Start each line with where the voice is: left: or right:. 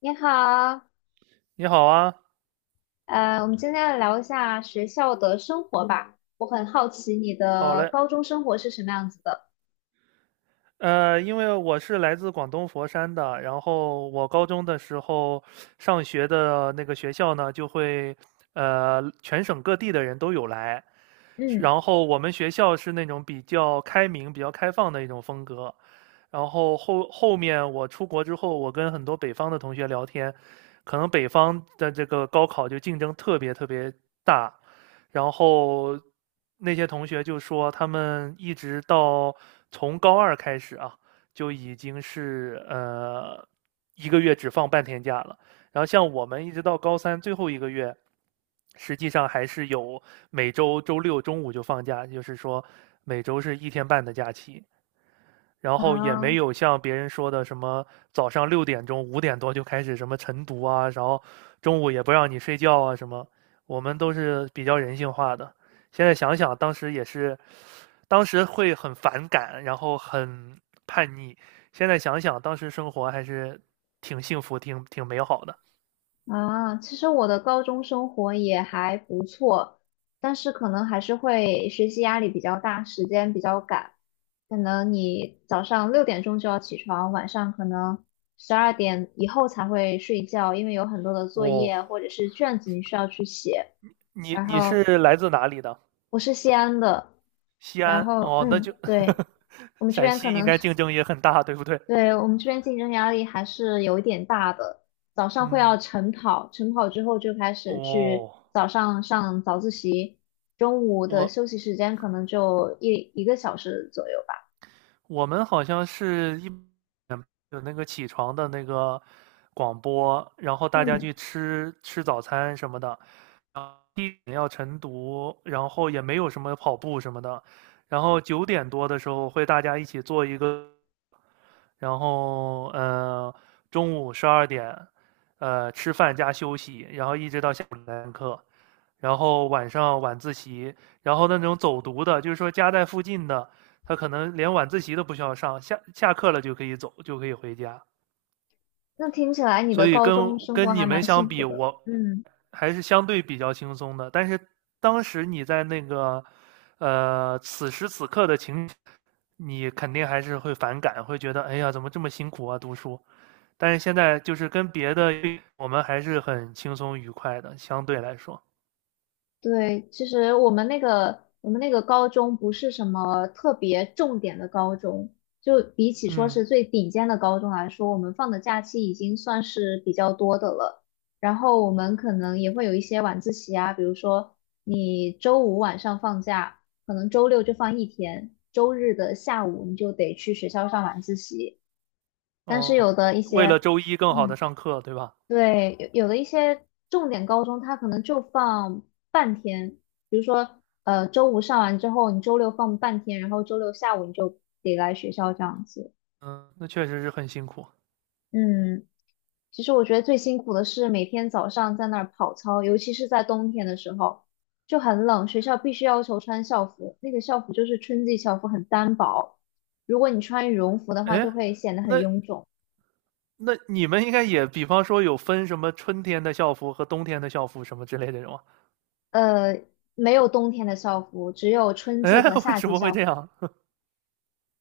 left: 你好，
right: 你好啊，
left: 我们今天来聊一下学校的生活吧。我很好奇你
right: 好
left: 的
right: 嘞。
left: 高中生活是什么样子的。
right: 因为我是来自广东佛山的，然后我高中的时候上学的那个学校呢，就会全省各地的人都有来，
left: 嗯，
right: 然后我们学校是那种比较开明、比较开放的一种风格。然后后面我出国之后，我跟很多北方的同学聊天，可能北方的这个高考就竞争特别特别大，然后那些同学就说，他们一直到从高二开始啊，就已经是一个月只放半天假了。然后像我们一直到高三最后一个月，实际上还是有每周周六中午就放假，就是说每周是一天半的假期。然后也
left: 啊
right: 没有像别人说的什么早上6点钟、5点多就开始什么晨读啊，然后中午也不让你睡觉啊什么。我们都是比较人性化的。现在想想，当时也是，当时会很反感，然后很叛逆。现在想想，当时生活还是挺幸福、挺美好的。
left: 其实我的高中生活也还不错，但是可能还是会学习压力比较大，时间比较赶。可能你早上6点钟就要起床，晚上可能12点以后才会睡觉，因为有很多的作
right: 哦，
left: 业或者是卷子你需要去写。
right: 你
left: 然
right: 你是
left: 后
right: 来自哪里的？
left: 我是西安的，
right: 西
left: 然
right: 安
left: 后
right: 哦，那
left: 嗯，
right: 就
left: 对，我们这
right: 陕
left: 边可
right: 西应
left: 能
right: 该
left: 是，
right: 竞争也很大，对不对？
left: 对，我们这边竞争压力还是有一点大的。早上会要
right: 嗯，
left: 晨跑，晨跑之后就开始去
right: 哦，
left: 早上上早自习，中午的
right: 我
left: 休息时间可能就一个小时左右吧。
right: 我们好像有那个起床的那个广播，然后大家
left: 嗯，
right: 去吃吃早餐什么的，一点要晨读，然后也没有什么跑步什么的，然后9点多的时候会大家一起做一个，然后中午12点，吃饭加休息，然后一直到下然后晚上晚自习，然后那种走读的，就是说家在附近的，他可能连晚自习都不需要上，下课了就可以走，就可以回家。
left: 那听起来你
right: 所
left: 的
right: 以
left: 高
right: 跟
left: 中生活
right: 跟你
left: 还
right: 们
left: 蛮
right: 相
left: 幸福
right: 比，
left: 的。
right: 我
left: 嗯。
right: 还是相对比较轻松的。但是当时你在那个，此时此刻的情，你肯定还是会反感，会觉得哎呀，怎么这么辛苦啊，读书。但是现在就是跟别的，我们还是很轻松愉快的，相对来说，
left: 对，其实我们那个高中不是什么特别重点的高中，就比起说是
right: 嗯。
left: 最顶尖的高中来说，我们放的假期已经算是比较多的了。然后我们可能也会有一些晚自习啊，比如说你周五晚上放假，可能周六就放一天，周日的下午你就得去学校上晚自习。但是
right: 哦，
left: 有的一
right: 为了
left: 些，
right: 周一更好
left: 嗯。
right: 的上课，对吧？
left: 对，有的一些重点高中，它可能就放半天，比如说，周五上完之后，你周六放半天，然后周六下午你就得来学校这样子。
right: 嗯，那确实是很辛苦。
left: 嗯，其实我觉得最辛苦的是每天早上在那儿跑操，尤其是在冬天的时候，就很冷，学校必须要求穿校服，那个校服就是春季校服，很单薄，如果你穿羽绒服的话，
right: 哎，
left: 就会显得很
right: 那
left: 臃肿。
right: 那你们应该也，比方说有分什么春天的校服和冬天的校服什么之类的这种啊？
left: 呃，没有冬天的校服，只有春季
right: 哎，
left: 和
right: 为
left: 夏
right: 什
left: 季
right: 么会
left: 校
right: 这
left: 服。
right: 样？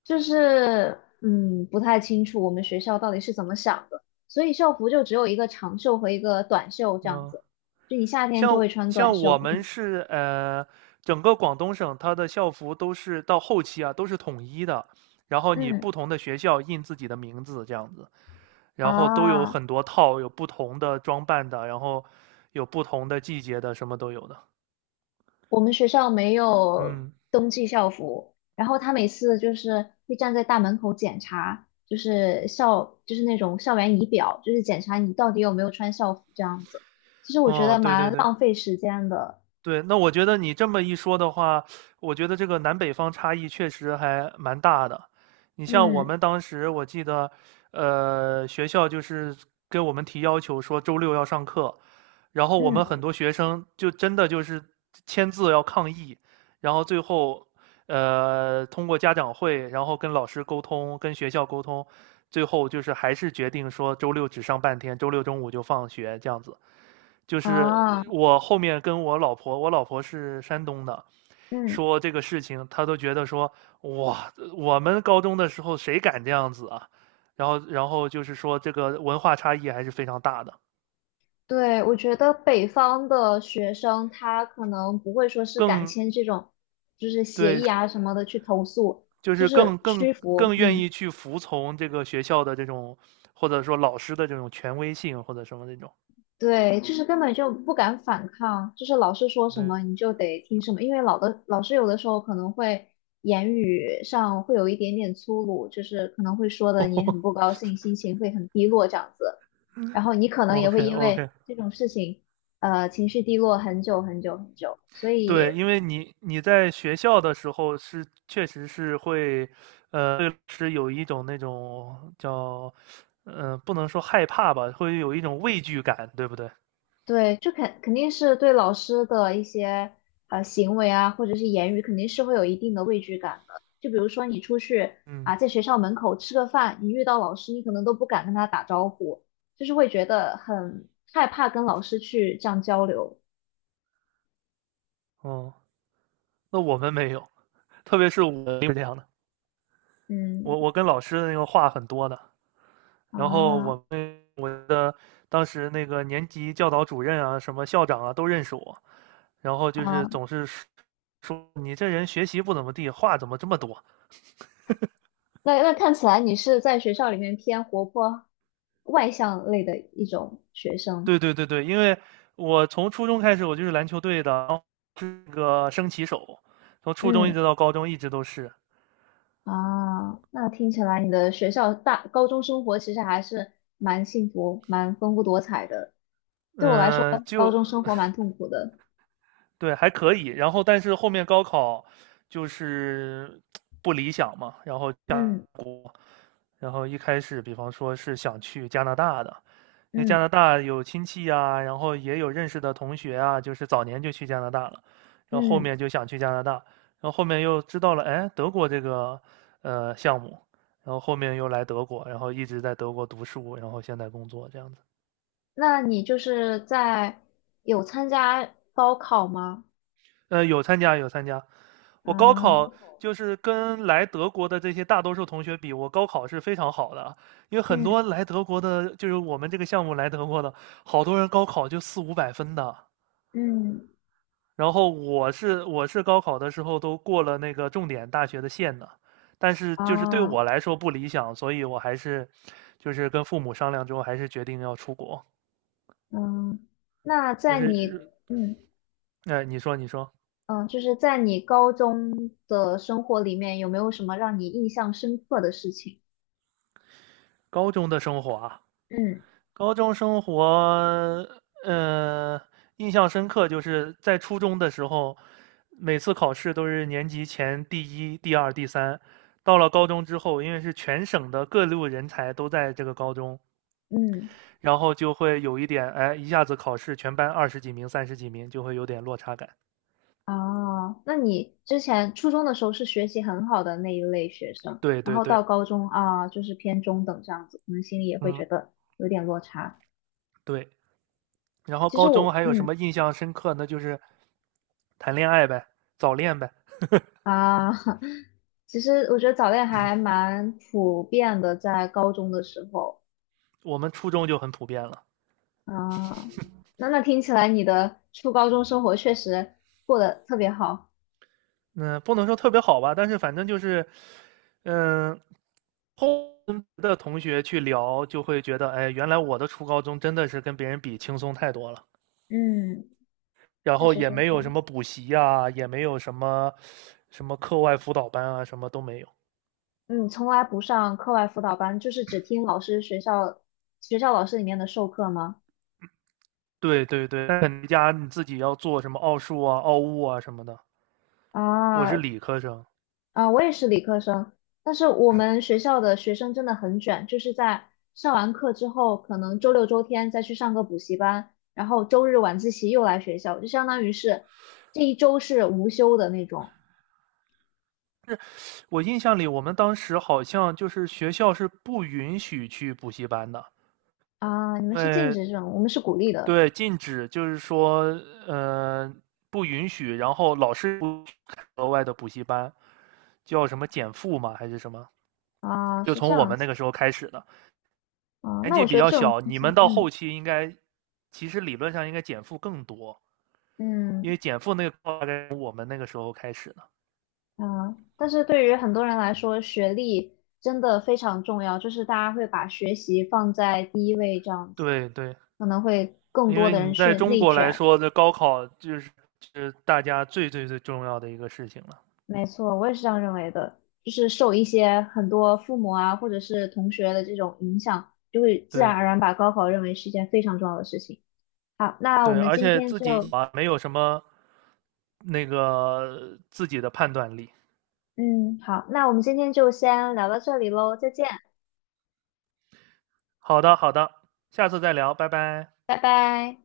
left: 就是不太清楚我们学校到底是怎么想的，所以校服就只有一个长袖和一个短袖这样
right: 嗯，
left: 子，就你夏天就
right: 像
left: 会穿短
right: 像
left: 袖。
right: 我们
left: 嗯
right: 是整个广东省它的校服都是到后期啊都是统一的，然后你
left: 嗯
right: 不同的学校印自己的名字这样子，然后都有
left: 啊，
right: 很多套，有不同的装扮的，然后有不同的季节的，什么都有的。
left: 我们学校没有
right: 嗯。
left: 冬季校服，然后他每次就是会站在大门口检查，就是校就是那种校园仪表，就是检查你到底有没有穿校服这样子。其实我觉得
right: 哦，对对
left: 蛮
right: 对
left: 浪费时间的。
right: 对，那我觉得你这么一说的话，我觉得这个南北方差异确实还蛮大的。你像我
left: 嗯
right: 们当时，我记得，学校就是给我们提要求说周六要上课，然后我们很
left: 嗯
right: 多学生就真的就是签字要抗议，然后最后，通过家长会，然后跟老师沟通，跟学校沟通，最后就是还是决定说周六只上半天，周六中午就放学这样子。就是
left: 啊
right: 我后面跟我老婆，我老婆是山东的，
left: 嗯。
right: 说这个事情，她都觉得说哇，我们高中的时候谁敢这样子啊？然后就是说这个文化差异还是非常大的，
left: 对，我觉得北方的学生他可能不会说是敢
right: 更
left: 签这种，就是协
right: 对，
left: 议啊什么的去投诉，
right: 就
left: 就
right: 是
left: 是
right: 更更
left: 屈服，
right: 更愿
left: 嗯，
right: 意去服从这个学校的这种，或者说老师的这种权威性或者什么那种。
left: 对，就是根本就不敢反抗，就是老师说什么
right: 对
left: 你就得听什么，因为老的老师有的时候可能会言语上会有一点点粗鲁，就是可能会说的你很不 高兴，心情会很低落这样子，然后你可能也
right: ，OK
left: 会因为
right: OK，
left: 这种事情，情绪低落很久很久很久，所
right: 对，
left: 以。
right: 因为你在学校的时候是确实是会，对老师有一种那种叫，不能说害怕吧，会有一种畏惧感，对不对？
left: 对，就肯定是对老师的一些行为啊，或者是言语，肯定是会有一定的畏惧感的。就比如说你出去
right: 嗯，
left: 啊，在学校门口吃个饭，你遇到老师，你可能都不敢跟他打招呼，就是会觉得很害怕跟老师去这样交流。
right: 哦，那我们没有，特别是我是这样的，
left: 嗯
right: 我跟老师的那个话很多的，然后
left: 啊
right: 我的当时那个年级教导主任啊，什么校长啊都认识我，然后就是
left: 啊，
right: 总是说你这人学习不怎么地，话怎么这么多？
left: 那那看起来你是在学校里面偏活泼外向类的一种学生。
right: 对对对对，因为我从初中开始我就是篮球队的，然后是个升旗手，从初中一直
left: 嗯。
right: 到高中一直都是，
left: 啊，那听起来你的学校大高中生活其实还是蛮幸福、蛮丰富多彩的。对我来说，
right: 嗯，
left: 高
right: 就
left: 中生活蛮痛苦的。
right: 对还可以。然后但是后面高考就是不理想嘛，然后
left: 嗯
right: 然后一开始，比方说是想去加拿大的，因为加
left: 嗯
right: 拿大有亲戚呀，然后也有认识的同学啊，就是早年就去加拿大了，然后后
left: 嗯，
right: 面就想去加拿大，然后后面又知道了，哎，德国这个项目，然后后面又来德国，然后一直在德国读书，然后现在工作这样子。
left: 那你就是在有参加高考吗？
right: 有参加有参加，我高
left: 啊，
right: 考就是跟来德国的这些大多数同学比，我高考是非常好的啊，因为很
left: 嗯
right: 多来德国的，就是我们这个项目来德国的，好多人高考就四五百分的。
left: 嗯
right: 然后我是高考的时候都过了那个重点大学的线的，但是就是对
left: 啊
right: 我来说不理想，所以我还是就是跟父母商量之后，还是决定要出国。
left: 嗯，那
right: 就
left: 在你
right: 是，
left: 嗯
right: 你说
left: 嗯，就是在你高中的生活里面，有没有什么让你印象深刻的事情？
right: 高中的生活啊。
left: 嗯
right: 高中生活，呃，印象深刻，就是在初中的时候，每次考试都是年级前第一、第二、第三。到了高中之后，因为是全省的各路人才都在这个高中，
left: 嗯。
right: 然后就会有一点，哎，一下子考试全班20几名、30几名，就会有点落差感。
left: 哦，那你之前初中的时候是学习很好的那一类学生，
right: 对
left: 然
right: 对
left: 后
right: 对，
left: 到高中啊，就是偏中等这样子，可能心里也会
right: 嗯，
left: 觉得有点落差。
right: 对。然后
left: 其实
right: 高中
left: 我，
right: 还有什
left: 嗯
right: 么印象深刻那就是谈恋爱呗，早恋呗。
left: 啊，其实我觉得早恋还蛮普遍的，在高中的时候
right: 我们初中就很普遍了。
left: 啊，那听起来你的初高中生活确实过得特别好，
right: 嗯，不能说特别好吧，但是反正就是，嗯，后跟别的同学去聊，就会觉得，哎，原来我的初高中真的是跟别人比轻松太多了，
left: 嗯，
right: 然
left: 确
right: 后
left: 实是
right: 也没
left: 这
right: 有什
left: 样子。
right: 么补习呀、也没有什么课外辅导班啊，什么都没有。
left: 嗯，从来不上课外辅导班，就是只听老师学校老师里面的授课吗？
right: 对对对，但肯尼加你自己要做什么奥数啊、奥物啊什么的。我是
left: 啊
right: 理科生，
left: 啊，我也是理科生，但是我们学校的学生真的很卷，就是在上完课之后，可能周六周天再去上个补习班，然后周日晚自习又来学校，就相当于是这一周是无休的那种
right: 我印象里我们当时好像就是学校是不允许去补习班的，
left: 啊。你们
right: 因
left: 是禁
right: 为
left: 止这种，我们是鼓励的
right: 对，禁止就是说，呃，不允许，然后老师不开额外的补习班，叫什么减负嘛，还是什么？
left: 啊，
right: 就
left: 是这
right: 从我
left: 样
right: 们那
left: 子
right: 个时候开始的，
left: 啊。
right: 年
left: 那我
right: 纪比
left: 觉得
right: 较
left: 这种
right: 小，
left: 现
right: 你
left: 象，
right: 们到后
left: 嗯
right: 期应该，其实理论上应该减负更多，因
left: 嗯。
right: 为减负那个大概从我们那个时候开始的。
left: 嗯，但是对于很多人来说，学历真的非常重要，就是大家会把学习放在第一位，这样子
right: 对对，
left: 可能会更
right: 因
left: 多
right: 为
left: 的人
right: 你在
left: 去
right: 中
left: 内
right: 国来
left: 卷。
right: 说，这高考就是是大家最最最重要的一个事情了。
left: 没错，我也是这样认为的，就是受一些很多父母啊，或者是同学的这种影响，就会自然
right: 对，
left: 而然把高考认为是一件非常重要的事情。好，那我
right: 对，
left: 们
right: 而
left: 今
right: 且
left: 天
right: 自己
left: 就，
right: 啊没有什么那个自己的判断力。
left: 嗯，好，那我们今天就先聊到这里喽，再见，
right: 好的，好的，下次再聊，拜拜。
left: 拜拜。